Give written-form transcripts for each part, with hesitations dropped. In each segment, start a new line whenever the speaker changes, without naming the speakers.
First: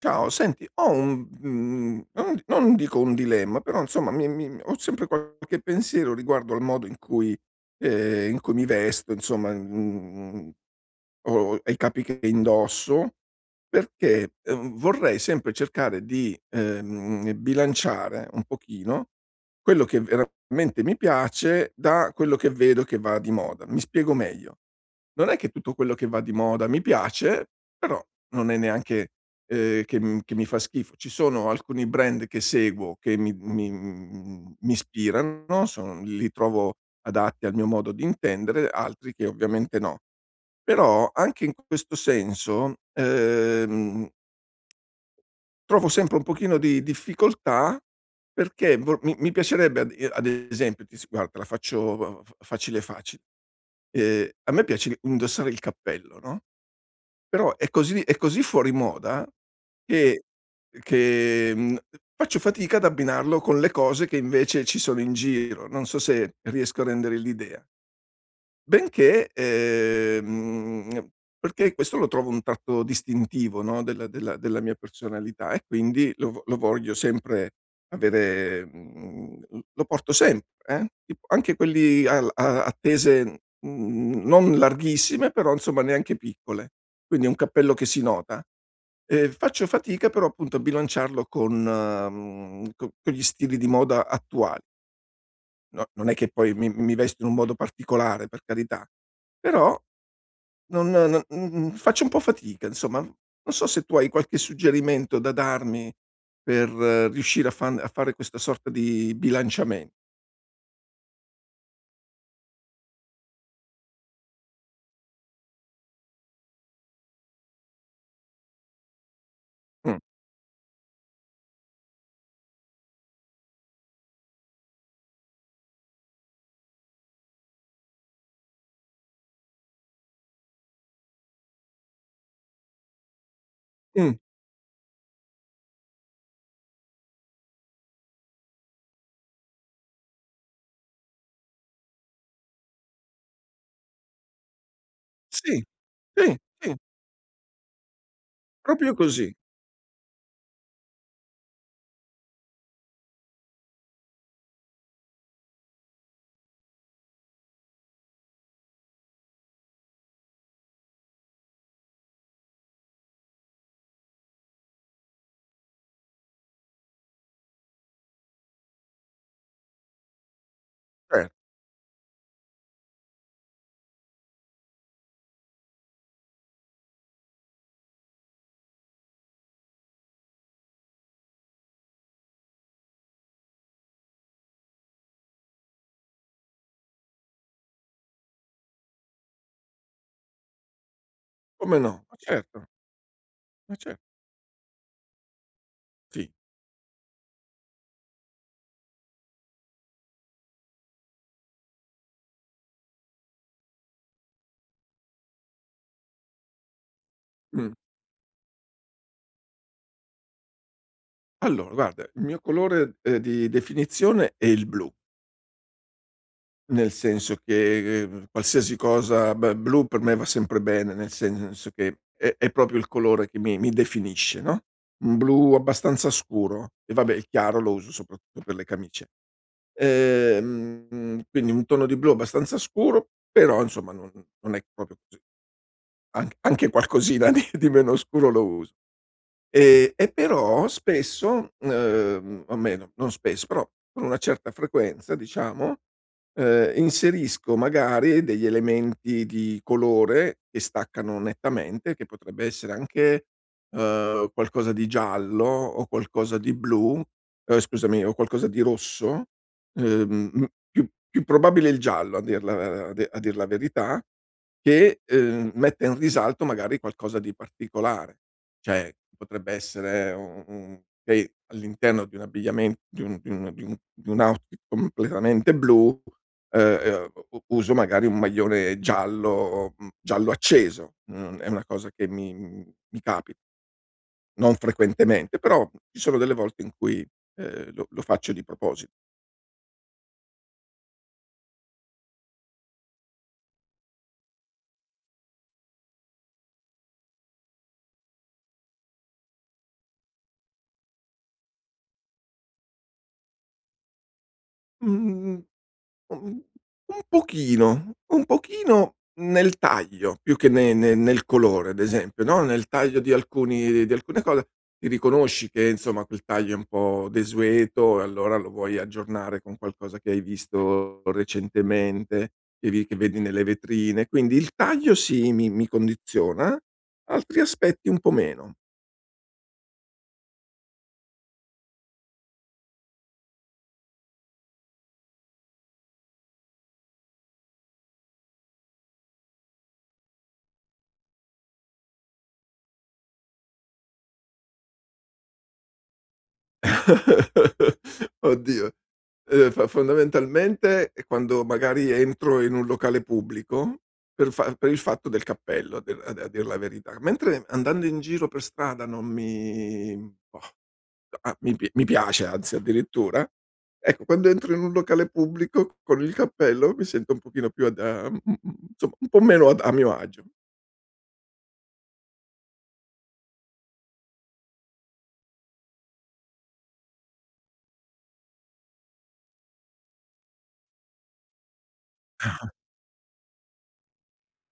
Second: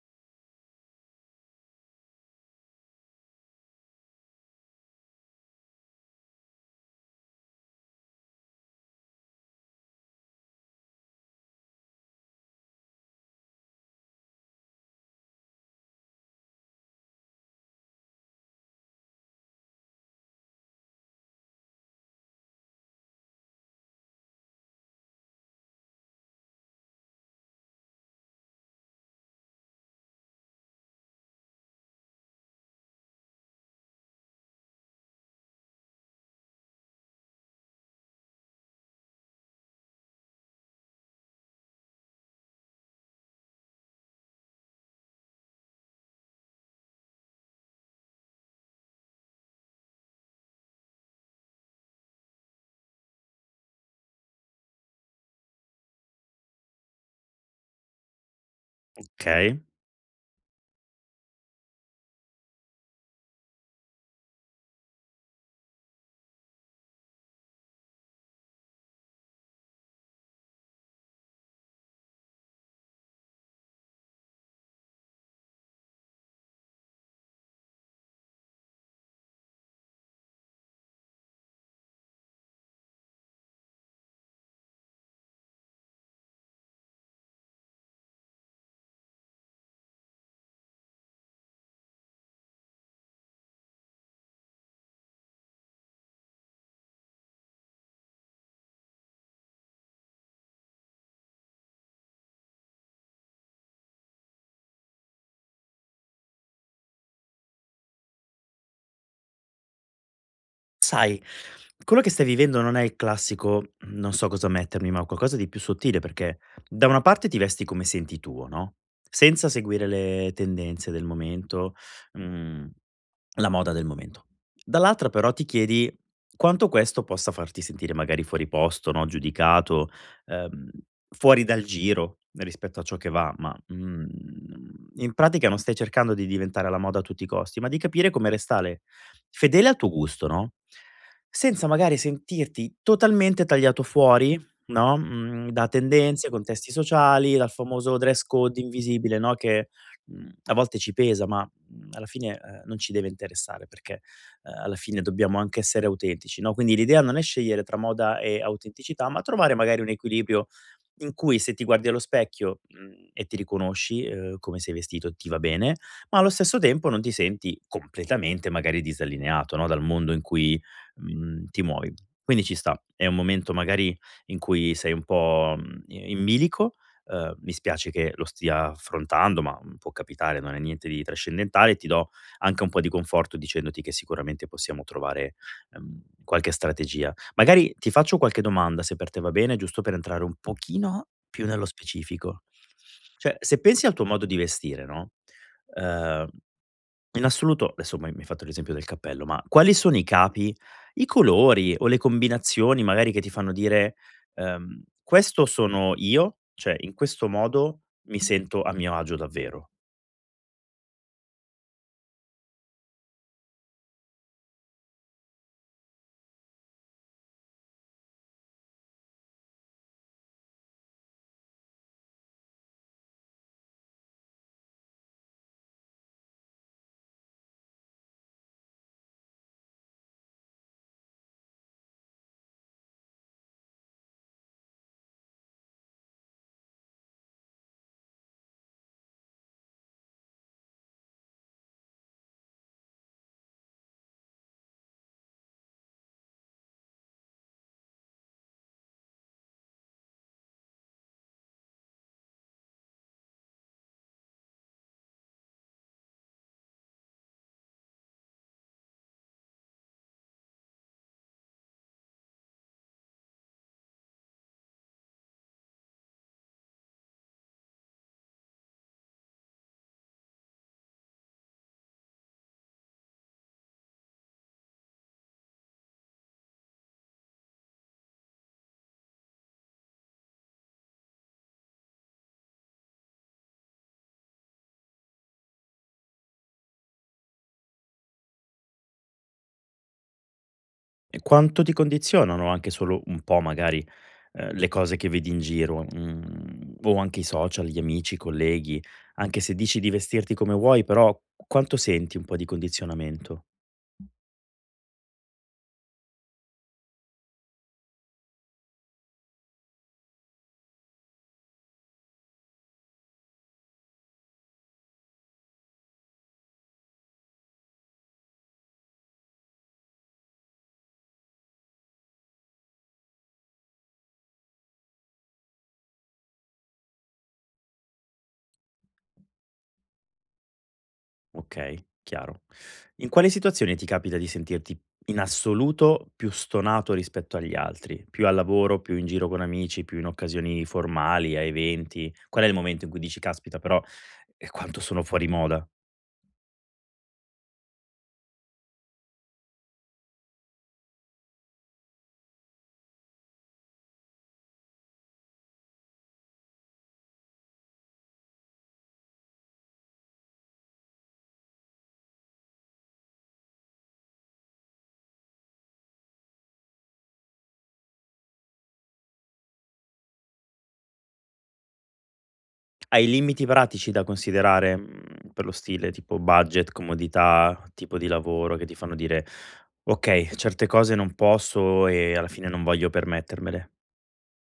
Ciao, senti, ho un non dico un dilemma, però insomma mi ho sempre qualche pensiero riguardo al modo in cui mi vesto, insomma, o ai capi che indosso, perché, vorrei sempre cercare di bilanciare un pochino quello che veramente mi piace da quello che vedo che va di moda. Mi spiego meglio. Non è che tutto quello che va di moda mi piace, però non è neanche, che mi fa schifo. Ci sono alcuni brand che seguo che mi ispirano, son li trovo adatti al mio modo di intendere, altri che ovviamente no. Però anche in questo senso, trovo sempre un pochino di difficoltà perché vor mi mi piacerebbe ad esempio ti s guarda, te la faccio fa facile, facile. A me piace indossare il cappello, no? Però è così fuori moda
Okay.
che che faccio fatica ad abbinarlo con le cose che invece ci sono in giro. Non so se riesco a rendere l'idea. Benché Perché questo lo trovo un tratto distintivo, no, della mia personalità, e quindi lo voglio sempre avere, mhmm, l lo porto sempre, tipo anche quelli al a attese, non larghissime, però insomma neanche piccole. Quindi è un cappello che si nota. Faccio fatica, però appunto, a bilanciarlo con mhmm, co con gli stili di moda attuali. No, non è che poi mi vesto in un modo particolare, per carità, però non faccio un po' fatica insomma. Non so se tu hai qualche suggerimento da darmi per riuscire a fare questa sorta di bilanciamen
Sai, quello che stai vivendo non è il classico non so cosa mettermi, ma qualcosa di più sottile, perché da una parte ti vesti come senti tu, no, senza seguire
Mh.
le tendenze del momento. Mhmm La moda del momento. Dall'altra però ti chiedi quanto questo possa farti sentire magari fuori posto, no, giudicato, ehm, fuori dal giro rispetto a ciò che va, ma,
Mh.
in pratica non stai cercando di diventare la moda a tutti i costi, ma di capire come restare fedele al tuo gusto, no, senza magari sentirti totalmente tagliato fuori, no,
Sì,
da tendenze,
sì,
contesti
sì,
sociali, dal famoso dress code
proprio
invisibile,
così.
no, che, a volte ci pesa, ma alla fine, non ci deve interessare, perché, alla fine dobbiamo anche essere autentici, no, quindi l'idea non è scegliere tra moda e autenticità, ma trovare magari un equilibrio in cui, se ti guardi allo specchio, e ti riconosci, come sei vestito ti va bene, ma allo stesso tempo non ti senti completamente magari disallineato, no, dal mondo in cui,
Cer
ti muovi. Quindi ci sta. È un momento magari in cui sei un po', mhmm, i in bilico, mi spiace che lo stia affrontando, ma può capitare, non è niente di trascendentale. Ti do anche un po' di conforto dicendoti che sicuramente possiamo trovare qualche strategia. Magari ti faccio qualche domanda, se per te va bene, giusto per entrare un pochino più nello
Come no, ma
specifico.
certo,
Cioè, se
ma
pensi al
cer
tuo modo di vestire, no? ehm,
sì.
in assoluto adesso m'hai mi hai fatto l'esempio del cappello, ma quali sono i capi, i colori o le combinazioni magari che ti fanno dire: "Questo sono io, cioè in questo
Mh.
modo mi sento a mio agio davvero."
Allora guarda, il mio colore, di definizione è il blu. Nel senso che, qualsiasi cosa b blu per me va sempre bene, nel senso che è proprio il colore che mi definisce, no, un blu abbastanza scuro. E vabbè, il chiaro lo uso soprattutto per le camicie. Quindi un tono di blu abbastanza scuro, però insomma non è proprio così. An Anche qualcosina di meno scuro lo uso. E però spesso, o meno, non spesso, però con una certa frequenza diciamo, inserisco magari degli elementi di colore che staccano nettamente, che potrebbe essere anche, qualcosa di giallo o qualcosa di blu, scusami, o qualcosa di rosso, uhm, mhmm, più probabile il giallo, a dir la verità, che, metta in risalto magari qualcosa di particolare. Cioè, potrebbe essere un che all'interno di un abbigliamen di un di un di un di un outfit completamente blu, u u uso magari un maglione giallo, giallo acceso. Mhmm, è una cosa che mi capita, non frequentemente, però ci sono delle volte in cui, lo faccio di proposito.
E quanto ti condizionano anche solo un po' magari, le cose che vedi in giro, o anche i social, gli amici, i colleghi, anche se dici di vestirti come vuoi, però quanto senti un po' di condizionamento?
Mhmm, un un pochino, un pochino nel taglio, più che ne ne nel colore, ad esempio, no, nel taglio di alcune cose ti riconosci che insomma quel taglio è un po' desueto, e allora lo vuoi aggiornare con qualcosa che hai visto recentemente, che vedi nelle vetrine. Quindi il taglio sì, mi condiziona. Altri aspetti un po' meno.
Okay, chiaro. In quale situazione ti capita di sentirti in assoluto più stonato rispetto agli altri? Più al lavoro, più in giro con amici, più in occasioni formali, a eventi? Qual è il momento in cui dici: "Caspita però, quanto sono fuori moda"?
Oddio. Fa Fondamentalmente è quando magari entro in un locale pubblico per il fatto del cappello, a dir la verità, mentre andando in giro per strada non mi, boh, a mi pi mi piace, anzi addirittura. Ecco, quando entro in un locale pubblico con il cappello mi sento un pochino più ad a mhmm, insomma un po' meno ad a mio agio.
Hai limiti pratici da considerare, per lo stile, tipo budget, comodità, tipo di lavoro, che ti fanno dire: "Okay, certe cose non posso e alla fine non voglio permettermele"?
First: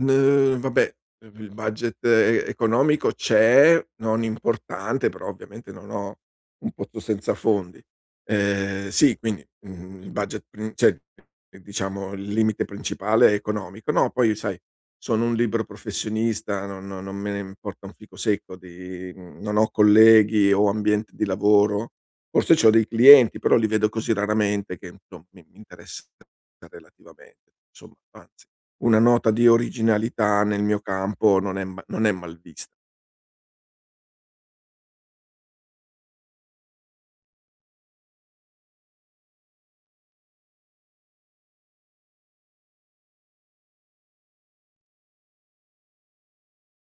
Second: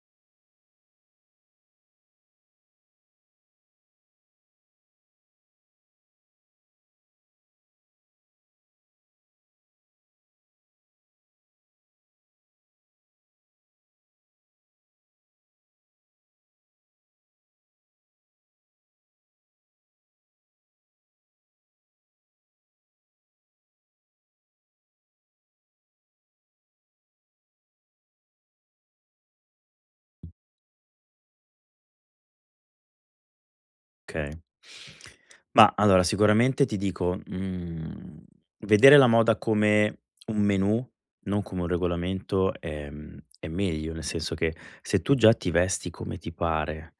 N Vabbè, il budget economico c'è, non importante, però ovviamente non ho un pozzo senza fondi. Sì, quindi, il budget prin cioè, diciamo, il limite principale è economico. No, poi sai, sono un libero professionista, non me ne importa un fico secco. Non ho colleghi o ambiente di lavoro. Forse c'ho dei clienti, però li vedo così raramente che, insomma, mi interessa relativamente, insomma, anzi. Una nota di originalità nel mio campo non è mal vista.
Okay. Ma allora sicuramente ti dico, vedere la moda come un menù, non come un regolamento è meglio, nel senso che, se tu già ti vesti come ti pare,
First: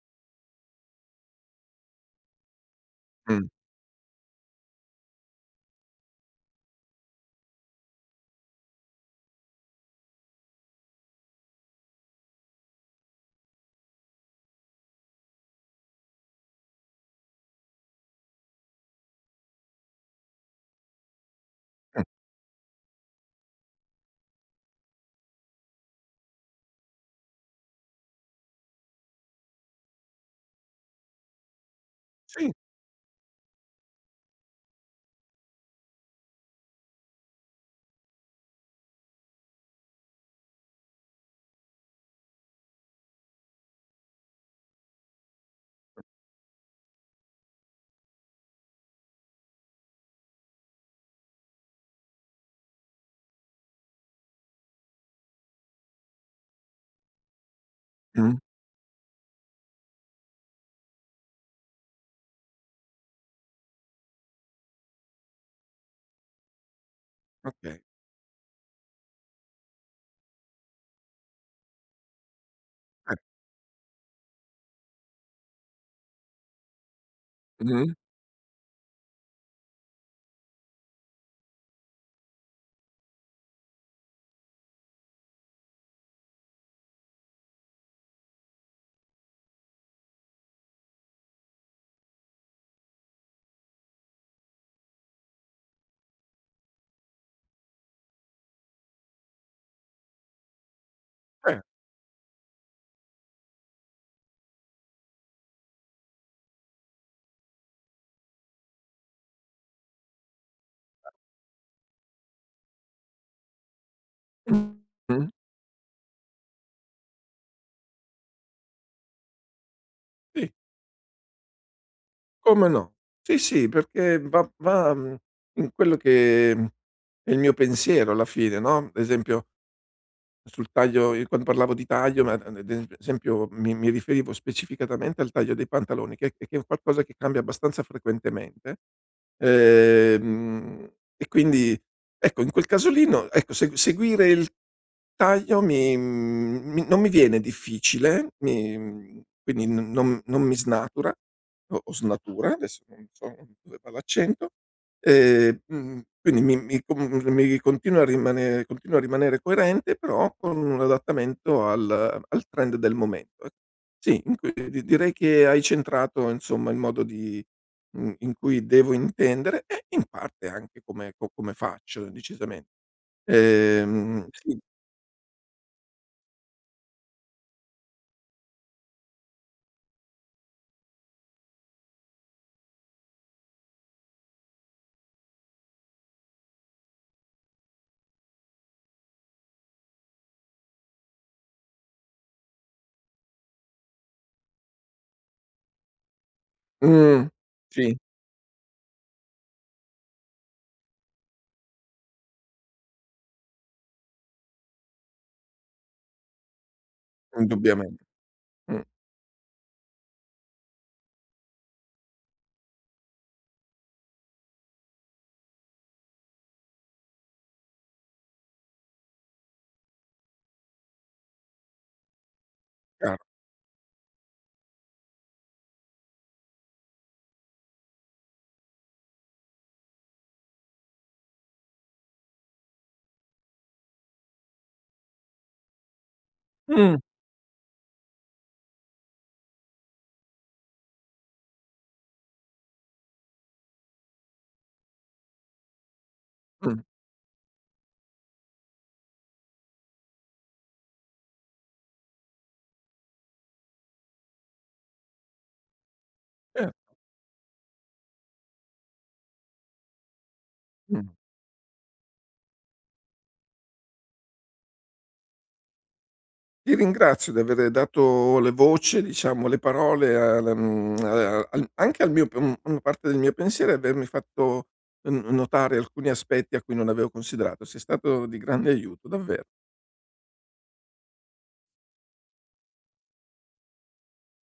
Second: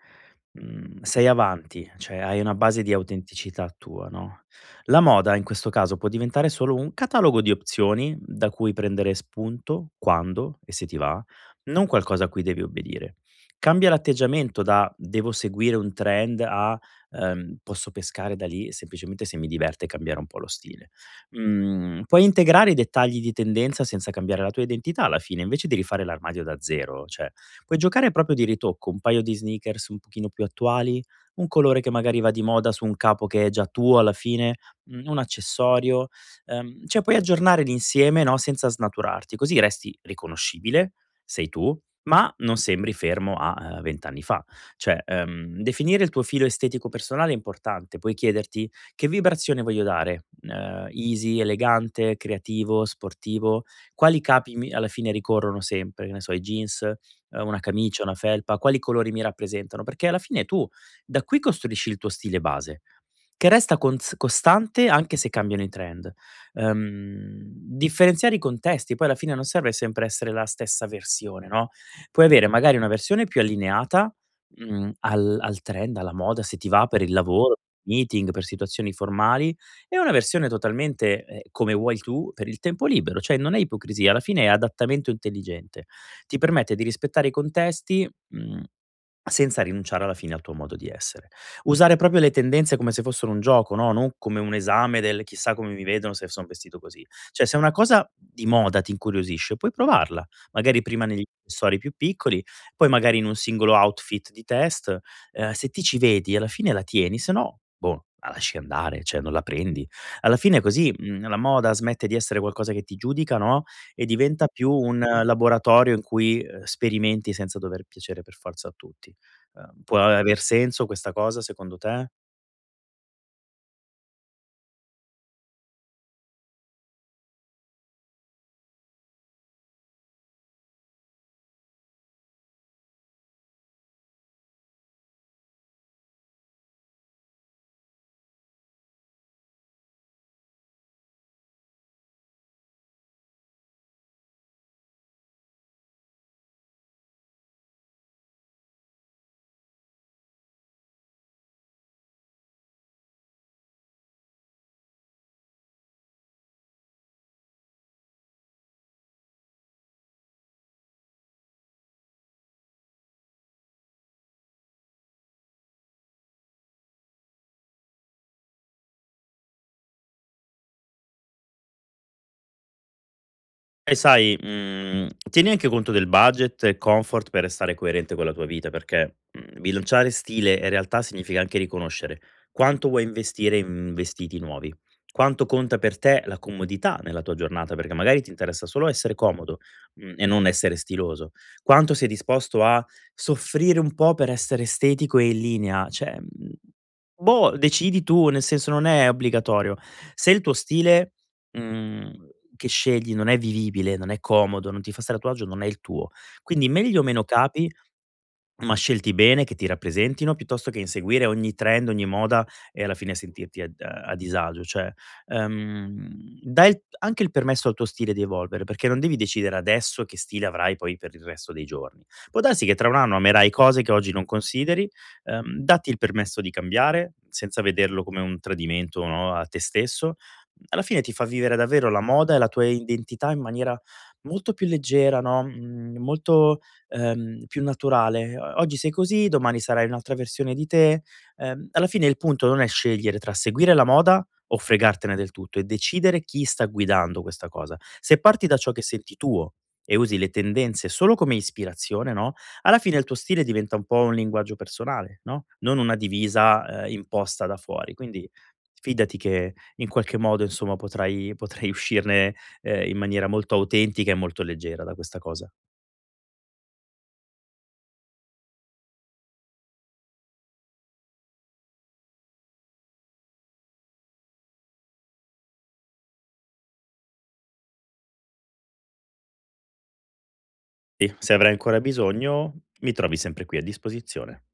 sei avanti, cioè hai una base di
Mh,
autenticità tua, no, la moda in questo caso può diventare solo un catalogo di opzioni da cui prendere spunto quando e se ti va, non qualcosa a cui devi obbedire. Cambia l'atteggiamento da: "Devo seguire un trend" a posso pescare da lì semplicemente se mi diverte cambiare un po' lo stile.
mh,
Puoi integrare i dettagli di tendenza senza cambiare la tua identità alla fine, invece di rifare l'armadio da zero, cioè puoi giocare proprio di ritocco, un paio di sneakers un pochino più attuali, un colore che magari va di
sì,
moda su un capo che è già tuo alla fine, un accessorio, cioè puoi aggiornare l'insieme, no, senza snaturarti, così resti riconoscibile, sei tu, ma non sembri fermo a 20 anni fa. Cioè, definire il tuo filo estetico personale è importante, puoi chiederti: "Che vibrazione voglio dare? Easy, elegante, creativo, sportivo?" Quali capi mi alla fine ricorrono sempre? Che ne so, i jeans, una camicia, una
mh,
felpa? Quali colori mi rappresentano? Perché alla fine tu da qui costruisci il tuo stile base, che resta cons costante anche se cambiano i trend. Ehm,
okay.
differenziare i contesti, poi alla fine non serve sempre essere la stessa versione, no, puoi avere magari una
Eh,
versione più allineata Mhmm, al al trend, alla moda, se ti va per il lavoro,
mh,
meeting, per situazioni formali, e una versione totalmente, come vuoi tu per il tempo libero, cioè non è ipocrisia, alla fine è adattamento intelligente. Ti permette di rispettare i contesti, mhmm senza rinunciare alla fine al tuo modo di essere. Usare proprio le tendenze come se fossero un gioco, no, non come un esame del chissà come mi vedono se son vestito così. Cioè, se una cosa di moda ti incuriosisce, puoi provarla, magari prima negli
eh,
accessori più piccoli, poi magari in un singolo outfit di test, se ti ci vedi alla fine la tieni, se no, boh, la lasci andare, cioè non la prendi. Alla fine così, la moda smette di essere qualcosa che ti giudica, no, e diventa più un
mh,
laboratorio in cui, sperimenti senza dover piacere per forza a tutti. Può aver
sì,
senso questa cosa secondo te?
come no. Sì, sì, perché in quello che, è il mio pensiero alla fine, no, ad esempio. Sul taglio, io quando parlavo di taglio, ma ad esempio mi riferivo specificatamente al taglio dei pantaloni, che è qualcosa che cambia abbastanza frequentemente. Ehm, e quindi, ecco, in quel caso lì, no, ecco, seguire il taglio mi mi non mi viene difficile, mi quindi non mi snatura o snatura, adesso non so dove va l'accento. Quindi mi continua a rimanere coerente, però con un adattamento al trend del momento, ec Sì, in cui di direi che hai centrato insomma il modo in cui devo intendere, e in parte anche come faccio, decisamente.
E sai,
Sì.
tieni anche conto del budget e comfort per restare coerente con la tua vita, perché, bilanciare stile e realtà significa anche riconoscere quanto vuoi investire in vestiti nuovi, quanto conta per te la comodità nella tua giornata, perché magari ti interessa solo essere comodo, e non essere stiloso, quanto sei disposto a soffrire un po' per essere estetico e in linea, cioè,
Mh.
boh,
Sì,
decidi tu, nel senso non è obbligatorio. Se il tuo stile Mhmm, che scegli non è vivibile, non è comodo, non ti fa stare a tuo agio, non è il tuo. Quindi meglio meno capi,
indubbiamente.
ma
Mh,
scelti bene, che ti rappresentino, piuttosto che inseguire ogni trend, ogni moda e alla fine sentirti a disagio. Cioè, ehm, dai il anche il permesso al tuo stile di evolvere, perché non devi decidere adesso che stile avrai poi per il resto dei giorni. Può darsi che tra un anno
chiaro.
amerai cose che oggi non consideri, datti il permesso di cambiare, senza vederlo come un tradimento, no, a te stesso. Alla fine ti fa vivere davvero la moda e la tua identità in maniera molto più leggera, no, molto
Mh,
più naturale. O oggi sei così, domani sarai un'altra versione di te. Alla fine il punto non è scegliere tra seguire la moda o fregartene del tutto, è decidere chi sta
mh,
guidando questa cosa. Se parti da ciò che senti tuo e usi le tendenze solo come ispirazione, no, alla fine il tuo stile diventa un po' un linguaggio personale, no, non una divisa,
certo.
imposta da fuori. Quindi fidati che, in qualche modo, insomma,
Mh.
potrai uscirne, in maniera molto autentica e molto leggera da questa cosa.
Ti ringrazio di aver dato le voce, diciamo le parole al mhmm, a al anche al una parte del mio pensiero, e avermi fatto n notare alcuni aspetti a cui non avevo considerato. Sei stato di grande aiuto, davver
Sì, se avrai ancora bisogno, mi trovi sempre qui a disposizione.